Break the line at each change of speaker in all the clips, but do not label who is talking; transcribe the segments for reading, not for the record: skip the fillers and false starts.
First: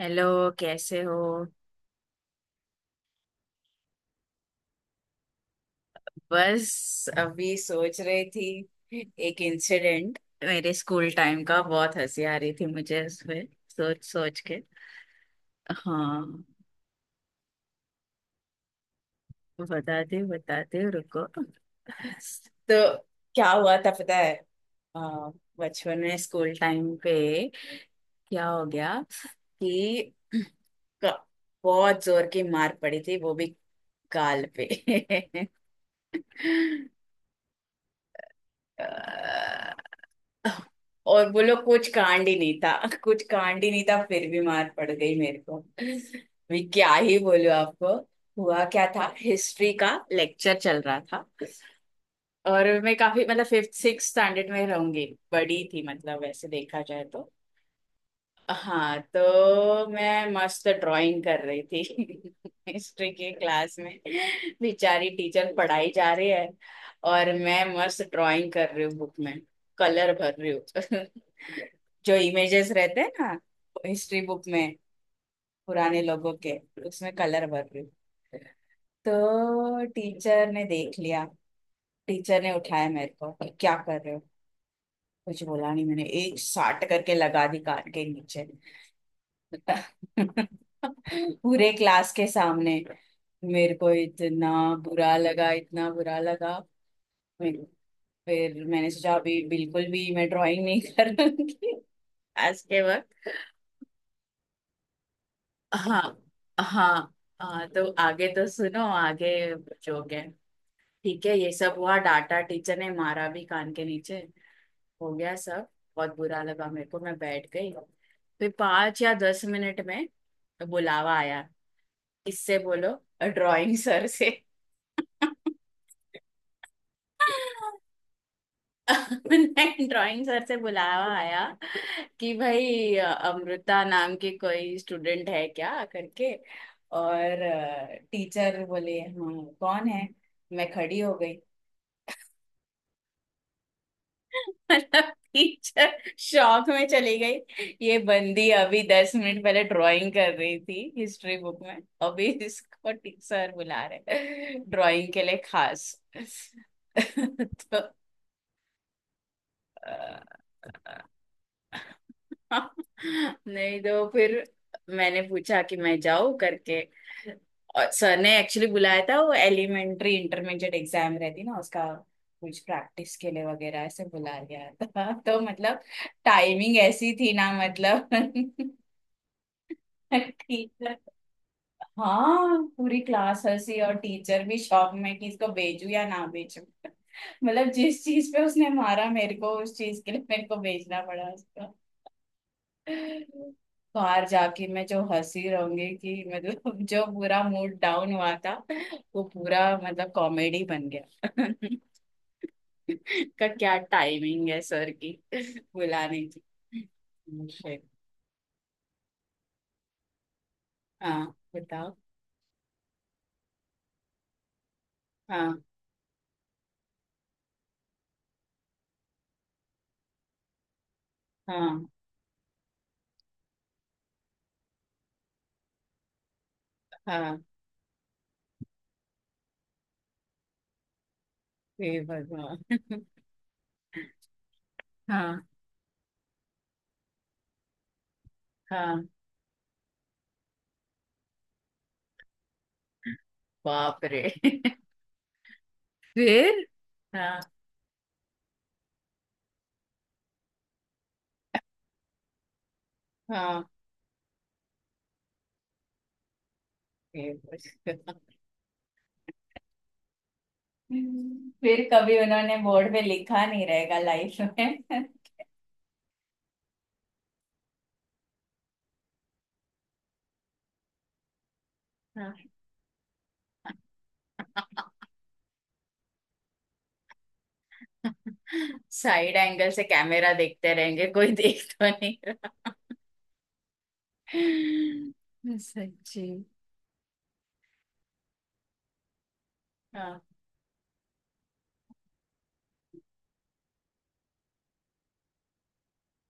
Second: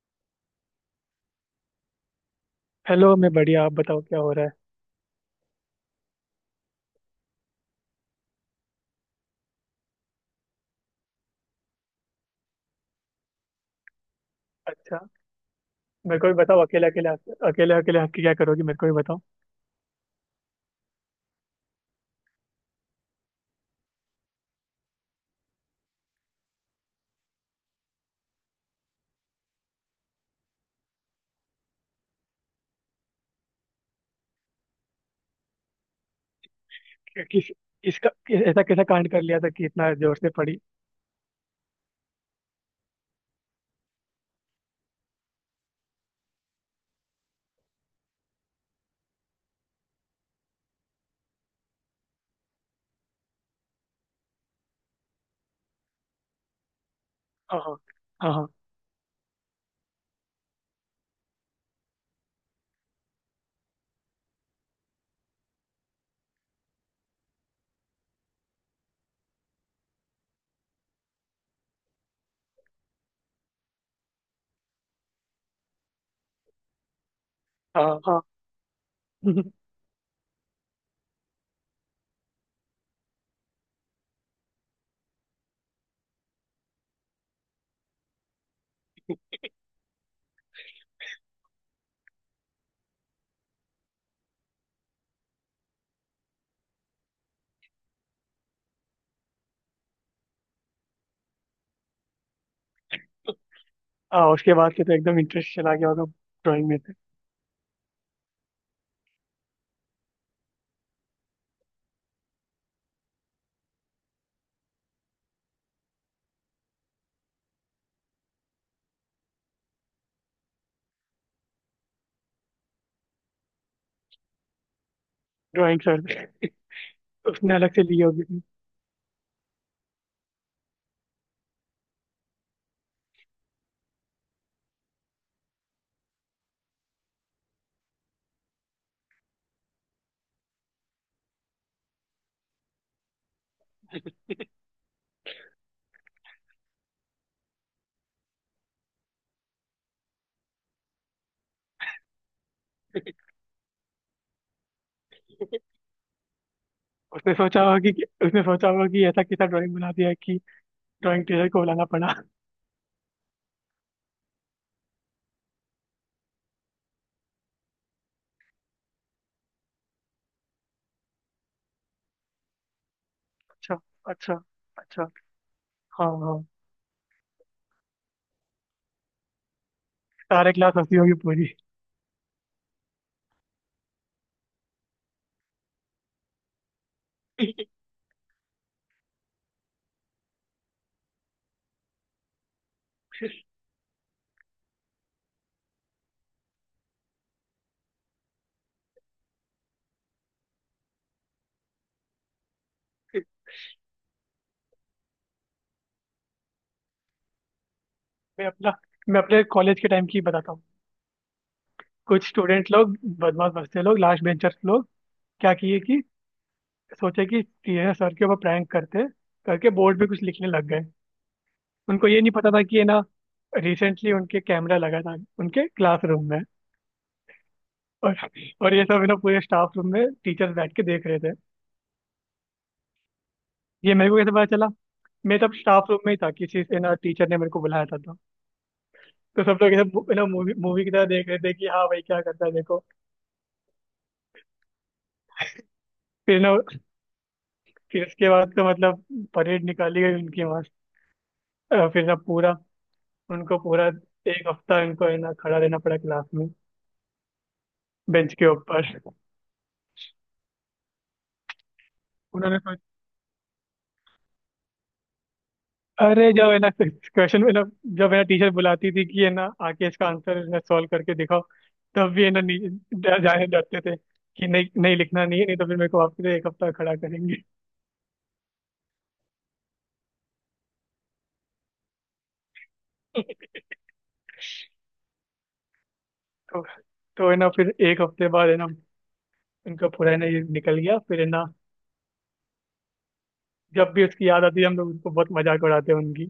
Hello. कैसे हो?
Hello. मैं बढ़िया। आप बताओ क्या हो रहा है।
बस अभी सोच रही थी एक इंसिडेंट मेरे स्कूल टाइम का, बहुत हंसी आ रही थी मुझे उसमें सोच सोच के।
अच्छा। मेरे को भी
हाँ,
बताओ अकेले अकेले। अकेले अकेले हंस के क्या करोगी? मेरे को भी बताओ।
बता दे रुको। तो क्या हुआ था पता है? अ, बचपन में स्कूल टाइम पे क्या हो गया कि क- बहुत जोर की मार पड़ी थी, वो भी गाल पे।
कि, किस इसका ऐसा कैसा कांड कर लिया था कि इतना जोर से पड़ी।
और बोलो, कुछ कांड ही नहीं था, कुछ कांड ही नहीं था, फिर भी मार पड़ गई मेरे को। मैं क्या ही बोलूं आपको। हुआ क्या था, हिस्ट्री का लेक्चर चल रहा था और मैं काफी, मतलब फिफ्थ सिक्स स्टैंडर्ड में रहूंगी, बड़ी थी मतलब, वैसे देखा जाए तो।
हाँ, हाँ, हाँ,
हाँ तो मैं मस्त ड्राइंग कर रही थी हिस्ट्री की क्लास में। बेचारी टीचर पढ़ाई जा रही है और मैं मस्त ड्राइंग कर रही हूँ बुक में, कलर भर रही हूँ। जो इमेजेस रहते हैं ना हिस्ट्री बुक में, पुराने लोगों के, उसमें कलर भर रही
हाँ,
हूँ।
हाँ, हाँ।
तो टीचर ने देख लिया। टीचर ने उठाया मेरे को, क्या कर रहे हो? कुछ बोला नहीं मैंने, एक साट करके लगा दी कान के नीचे, पूरे क्लास के सामने। मेरे को इतना बुरा लगा, इतना बुरा लगा। मेरे- फिर मैंने सोचा अभी बिल्कुल भी मैं ड्राइंग नहीं करूंगी आज के वक्त।
हाँ, उसके बाद से तो एकदम इंटरेस्ट चला गया
हाँ,
होगा ड्राइंग में से।
हाँ, हाँ तो आगे तो सुनो आगे। जो गए, ठीक है, ये सब हुआ, डांटा टीचर ने, मारा भी कान के नीचे, हो गया सब। बहुत बुरा लगा मेरे को, मैं बैठ गई। फिर 5 या 10 मिनट में बुलावा आया, इससे बोलो, ड्राइंग सर से।
ड्राइंग सर से। उसने अलग से ली होगी
मैंने ड्राइंग सर से बुलावा आया कि भाई अमृता नाम की कोई स्टूडेंट है क्या करके। और टीचर बोले हाँ कौन है, मैं खड़ी हो गई। मतलब टीचर शौक में चली गई, ये बंदी अभी 10 मिनट पहले ड्राइंग कर रही थी हिस्ट्री बुक में, अभी इसको
अपनी।
टीचर बुला रहे ड्राइंग के लिए खास।
उसने सोचा होगा
तो
कि उसने सोचा होगा कि ऐसा कैसा ड्राइंग बना दिया कि ड्राइंग टीचर को बुलाना पड़ा।
नहीं, तो फिर मैंने पूछा कि मैं जाऊँ करके। और सर ने एक्चुअली बुलाया था, वो एलिमेंट्री इंटरमीडिएट एग्जाम रहती ना उसका, कुछ प्रैक्टिस के लिए
अच्छा,
वगैरह ऐसे
अच्छा,
बुला गया
अच्छा।
था। तो मतलब
हाँ, हाँ।
टाइमिंग ऐसी थी ना मतलब।
सारे क्लास
टीचर,
हंसी होगी पूरी।
हाँ, पूरी क्लास हंसी और टीचर भी शॉक में कि इसको भेजू या ना भेजू। मतलब जिस चीज पे उसने मारा मेरे को, उस चीज के लिए मेरे को भेजना पड़ा उसको। बाहर जाके मैं जो हंसी रहूंगी, कि मतलब जो पूरा मूड डाउन हुआ था वो पूरा मतलब कॉमेडी बन गया। का क्या टाइमिंग है सर की बुलाने की। Shit.
मैं अपना मैं अपने कॉलेज के टाइम की बताता हूँ।
हाँ बताओ।
कुछ स्टूडेंट लोग, बदमाश बच्चे लोग, लास्ट बेंचर्स लोग, क्या
हाँ,
किए कि सोचे कि टीचर सर के ऊपर प्रैंक करते करके बोर्ड पे कुछ लिखने लग गए।
हाँ,
उनको ये नहीं पता था कि ये ना, रिसेंटली उनके कैमरा लगा था उनके क्लासरूम में।
हाँ।
और ये सब है ना, पूरे स्टाफ रूम में टीचर्स बैठ के देख रहे थे।
हे भगवान।
ये मेरे को कैसे पता चला? मैं
हाँ,
तब स्टाफ रूम में ही था, किसी से ना टीचर ने मेरे को बुलाया था तो।
हाँ।
तो सब लोग ऐसे है ना मूवी मूवी की तरह देख रहे थे कि हाँ भाई क्या करता है देखो।
बाप रे।
फिर ना
फिर। हाँ,
फिर उसके बाद तो मतलब परेड निकाली गई उनकी मस्त। फिर ना पूरा उनको
हाँ।
पूरा एक हफ्ता इनको है ना खड़ा रहना पड़ा क्लास में,
हे भगवान।
बेंच के ऊपर।
फिर कभी उन्होंने
उन्होंने सोच
बोर्ड पे लिखा नहीं रहेगा लाइफ में।
अरे, जब है ना क्वेश्चन में ना, जब है ना टीचर बुलाती थी कि है ना आके इसका आंसर है ना सॉल्व करके दिखाओ, तब भी है ना जाने डरते थे कि नहीं
हाँ,
नहीं लिखना नहीं है, नहीं तो फिर मेरे को वापस से एक हफ्ता खड़ा करेंगे।
साइड एंगल से कैमरा देखते रहेंगे, कोई देख तो नहीं रहा। सच्ची।
तो तो है ना फिर एक हफ्ते बाद है ना उनका पूरा है
हाँ,
ना ये निकल गया फिर है ना। जब भी उसकी याद आती है हम लोग उसको बहुत मजाक उड़ाते हैं उनकी,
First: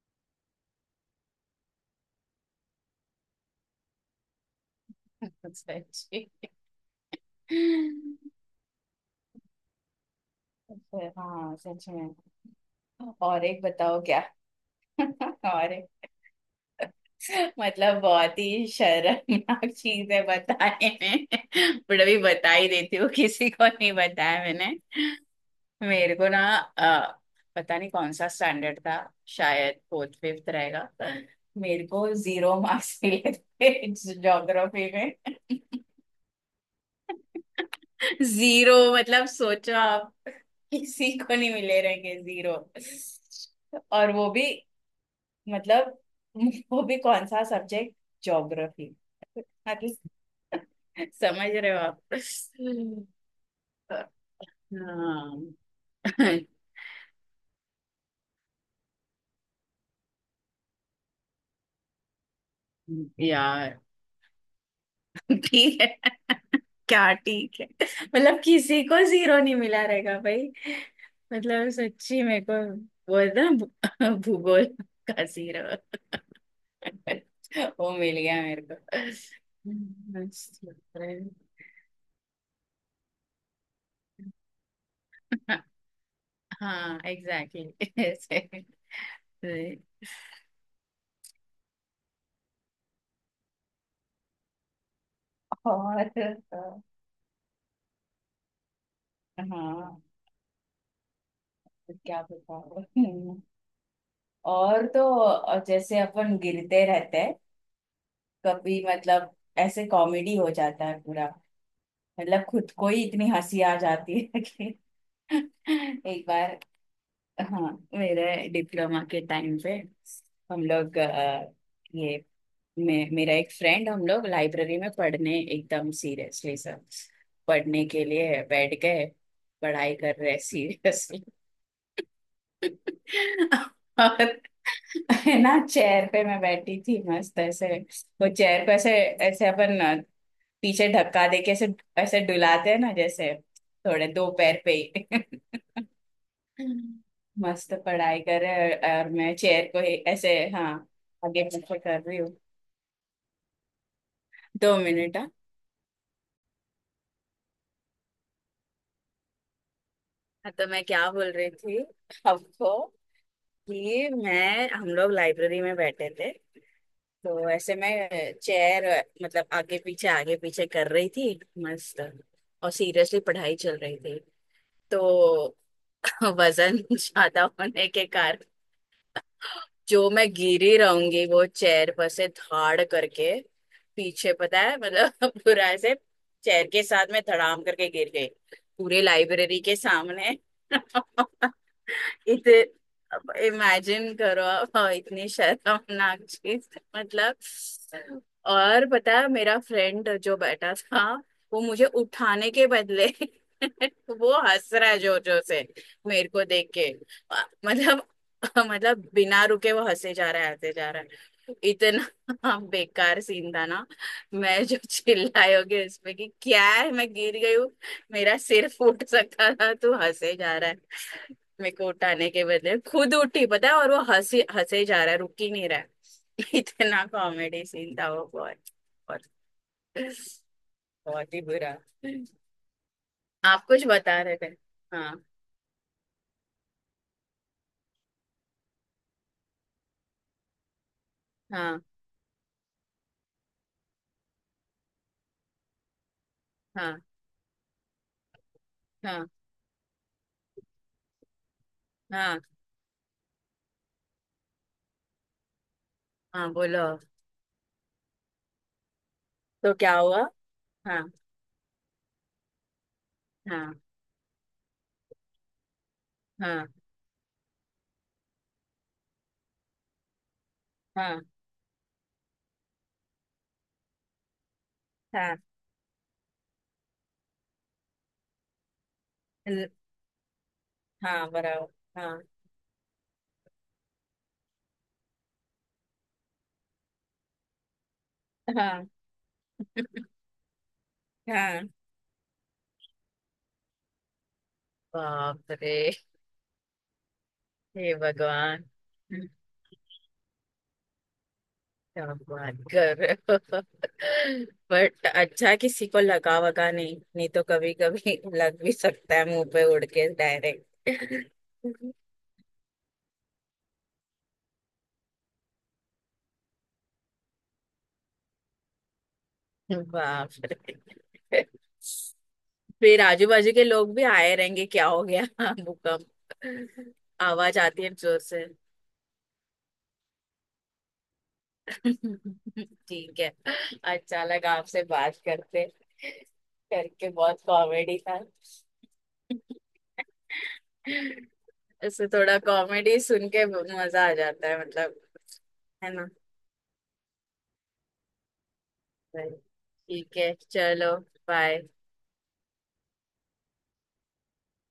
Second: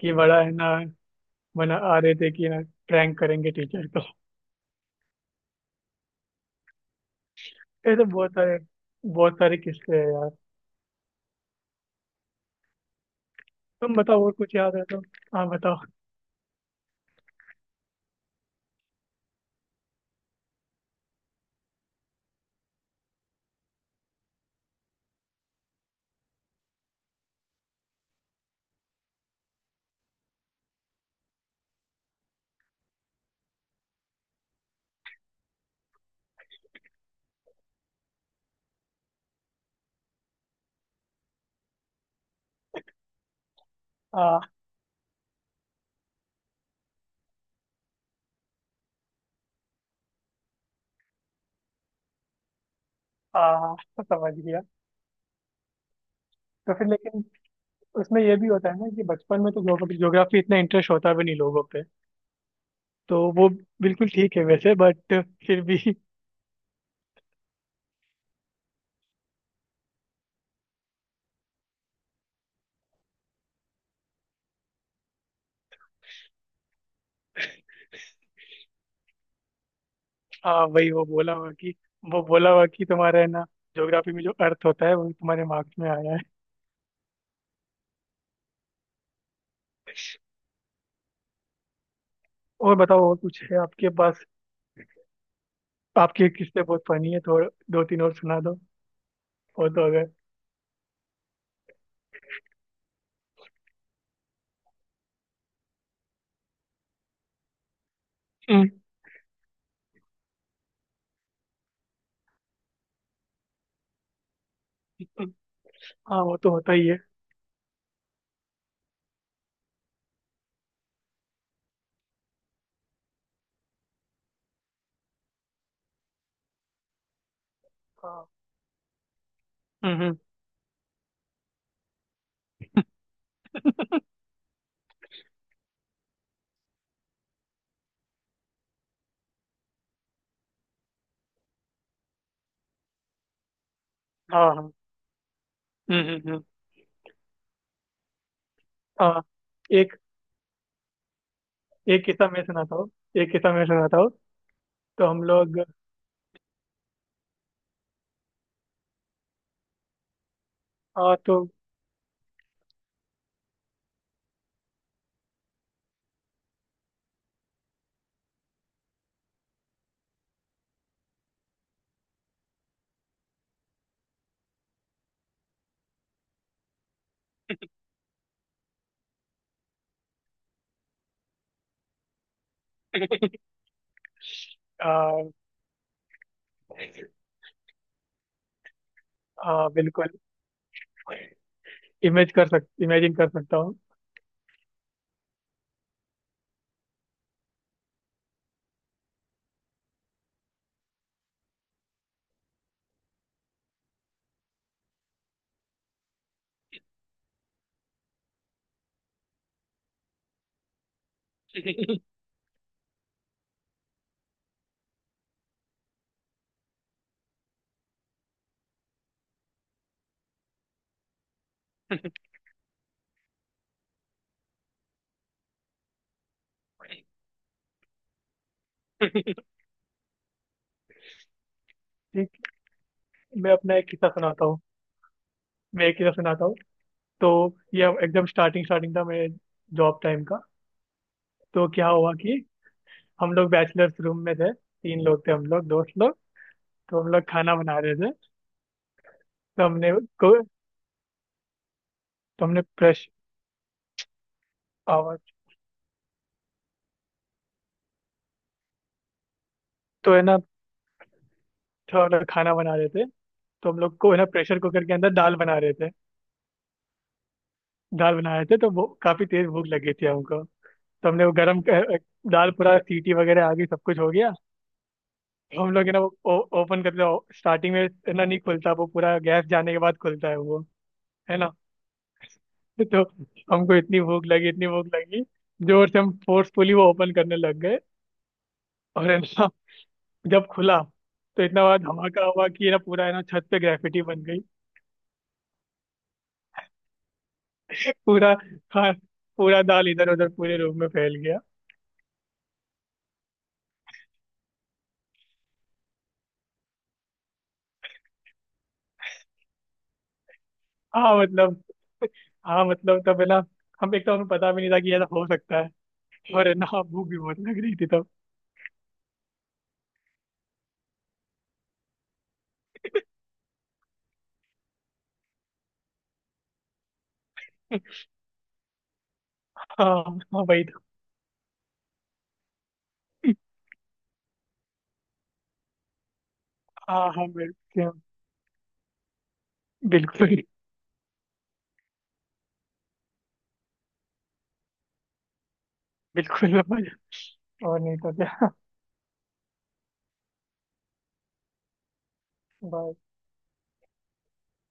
कि बड़ा है ना मना आ रहे थे कि ना प्रैंक करेंगे टीचर को।
सच्ची।
ऐसे बहुत सारे, बहुत सारे किस्से हैं यार।
अच्छा, हाँ सच में। और एक
तुम
बताओ क्या।
बताओ और कुछ याद है तो। हाँ,
और
बताओ।
एक, मतलब बहुत ही शर्मनाक चीज है बताने में, बट अभी बता ही देती हूँ, किसी को नहीं बताया मैंने। मेरे को ना, पता नहीं कौन सा स्टैंडर्ड था, शायद फोर्थ फिफ्थ रहेगा, मेरे को जीरो मार्क्स मिले थे ज्योग्राफी में। जीरो, मतलब सोचो आप, किसी को नहीं मिले रहेंगे जीरो। और वो
आ,
भी, मतलब वो भी कौन सा सब्जेक्ट, ज्योग्राफी। मतलब समझ रहे हो आप।
आ, समझ गया।
हाँ।
तो फिर लेकिन उसमें ये भी होता है ना कि बचपन में तो ज्योग्राफी इतना इंटरेस्ट होता भी नहीं लोगों पे, तो वो
यार।
बिल्कुल ठीक है वैसे, बट फिर भी।
ठीक है। क्या ठीक है, मतलब किसी को जीरो नहीं मिला रहेगा भाई। मतलब सच्ची, मेरे को बोल ना भूगोल का जीरो। वो मिल गया मेरे को।
हाँ वही, वो बोला हुआ कि तुम्हारे ना ज्योग्राफी में जो अर्थ होता है वो तुम्हारे मार्क्स में आया है।
हाँ, एग्जैक्टली ऐसे।
और बताओ, और कुछ है आपके पास?
और
आपके किस्से बहुत फनी है तो दो तीन और सुना दो। और तो
हाँ,
अगर।
क्या बताओ। और तो जैसे अपन गिरते रहते हैं,
हम्म।
कभी मतलब, ऐसे कॉमेडी हो जाता है पूरा, मतलब खुद को ही इतनी हंसी आ जाती है कि
हम्म। हाँ
एक
वो तो
बार।
होता ही है।
हाँ, मेरे डिप्लोमा के टाइम पे, हम लोग ये मेरा एक फ्रेंड, हम लोग लाइब्रेरी में पढ़ने एकदम सीरियसली, सब पढ़ने के
हाँ।
लिए बैठ गए, पढ़ाई
हम्म,
कर
हम्म।
रहे सीरियसली। और है ना, चेयर पे मैं बैठी थी मस्त ऐसे, वो चेयर पे ऐसे, ऐसे अपन पीछे धक्का दे के, ऐसे ऐसे डुलाते हैं ना जैसे, थोड़े दो
हाँ,
पैर पे
हाँ।
ही।
हम्म, हम्म, हम्म।
मस्त पढ़ाई कर रहे हैं और
हाँ।
मैं चेयर को ही
एक
ऐसे, हाँ, आगे पीछे कर
एक
रही
किस्सा
हूँ।
मैं सुनाता हूँ। एक किस्सा मैं सुनाता हूँ।
दो
तो
मिनट
हम
हाँ।
लोग।
हाँ, तो मैं क्या
हाँ
बोल
तो।
रही थी आपको, कि मैं हम लोग लाइब्रेरी में बैठे थे, तो ऐसे मैं चेयर, मतलब आगे पीछे कर रही थी मस्त, और सीरियसली पढ़ाई चल रही थी, तो वजन ज्यादा होने के, जो मैं गिरी रहूंगी वो चेयर पर से धाड़ करके पीछे पता है,
आ,
मतलब पूरा ऐसे चेयर के साथ में धड़ाम करके गिर गई, पूरे लाइब्रेरी
आ,
के
बिल्कुल।
सामने। इतने,
इमेजिन कर सकता हूँ।
इमेजिन करो आप, और इतनी शर्मनाक चीज, मतलब। और पता है मेरा फ्रेंड जो बैठा था, वो मुझे उठाने के बदले वो हंस रहा है जोर जोर से मेरे को देख के, मतलब। मतलब बिना रुके वो हंसे जा रहा है, हंसे जा रहा है, इतना। बेकार सीन था ना। मैं जो चिल्लाई होगी उसमें कि क्या है, मैं गिर गई हूँ, मेरा सिर फूट सकता था, तू हंसे जा रहा है, मेरे को उठाने के बदले खुद उठी पता है, और वो हंसी हंसे जा रहा है, रुक ही नहीं रहा है। इतना कॉमेडी सीन था वो, बहुत, बहुत, बहुत ही बुरा।
ठीक। मैं
आप
अपना
कुछ
एक किस्सा
बता रहे
सुनाता
थे।
हूँ
हाँ,
मैं एक किस्सा सुनाता हूँ। तो ये एकदम स्टार्टिंग स्टार्टिंग था मेरे जॉब टाइम का। तो
हाँ,
क्या हुआ कि हम लोग बैचलर्स रूम में थे, तीन लोग थे हम लोग, दोस्त लोग।
हाँ,
तो हम लोग खाना बना रहे थे।
हाँ,
तो हमने
हाँ,
तो हमने प्रेश आवाज।
हाँ, बोलो, तो क्या
तो
हुआ।
है ना
हाँ,
थोड़ा खाना बना रहे थे। तो
हाँ,
हम लोग को है ना प्रेशर कुकर के अंदर दाल बना रहे थे।
हाँ,
दाल बना रहे थे तो वो काफी तेज भूख लगी थी हमको। तो
हाँ,
हमने वो गरम दाल, पूरा सीटी वगैरह आ गई, सब कुछ हो गया।
हाँ।
तो हम लोग है ना वो ओपन करते हो, स्टार्टिंग में है ना नहीं खुलता, वो पूरा गैस
ल-
जाने के बाद खुलता है वो।
हाँ,
है ना।
बनाओ। हाँ,
तो हमको इतनी भूख लगी, इतनी भूख लगी, जोर से हम फोर्सफुली वो ओपन करने लग गए।
हाँ,
और है ना जब खुला तो इतना
हाँ।
बड़ा धमाका हुआ कि है ना पूरा है ना छत पे ग्रेफिटी बन गई।
बाप रे। हे
पूरा।
भगवान।
खा पूरा दाल इधर उधर पूरे रूम में फैल गया।
क्या बात कर रहे हो। बट अच्छा, किसी को लगा वगा नहीं? नहीं तो कभी कभी लग भी सकता है, मुंह पे उड़ के डायरेक्ट।
हाँ मतलब। तब है ना हम एक तो हमें पता भी नहीं था कि ऐसा हो सकता है, और है ना भूख भी बहुत लग रही थी तब।
बाप रे। फिर आजू बाजू के लोग भी आए रहेंगे, क्या हो गया भूकंप, आवाज आती है जोर से।
हाँ हाँ, वही तो।
ठीक है, अच्छा लगा आपसे बात करते करके,
हाँ हाँ,
बहुत
बिल्कुल,
कॉमेडी था।
बिल्कुल,
इससे थोड़ा कॉमेडी सुन के मजा आ जाता है मतलब, है ना?
बिल्कुल। और नहीं तो
ठीक है चलो, बाय।
क्या।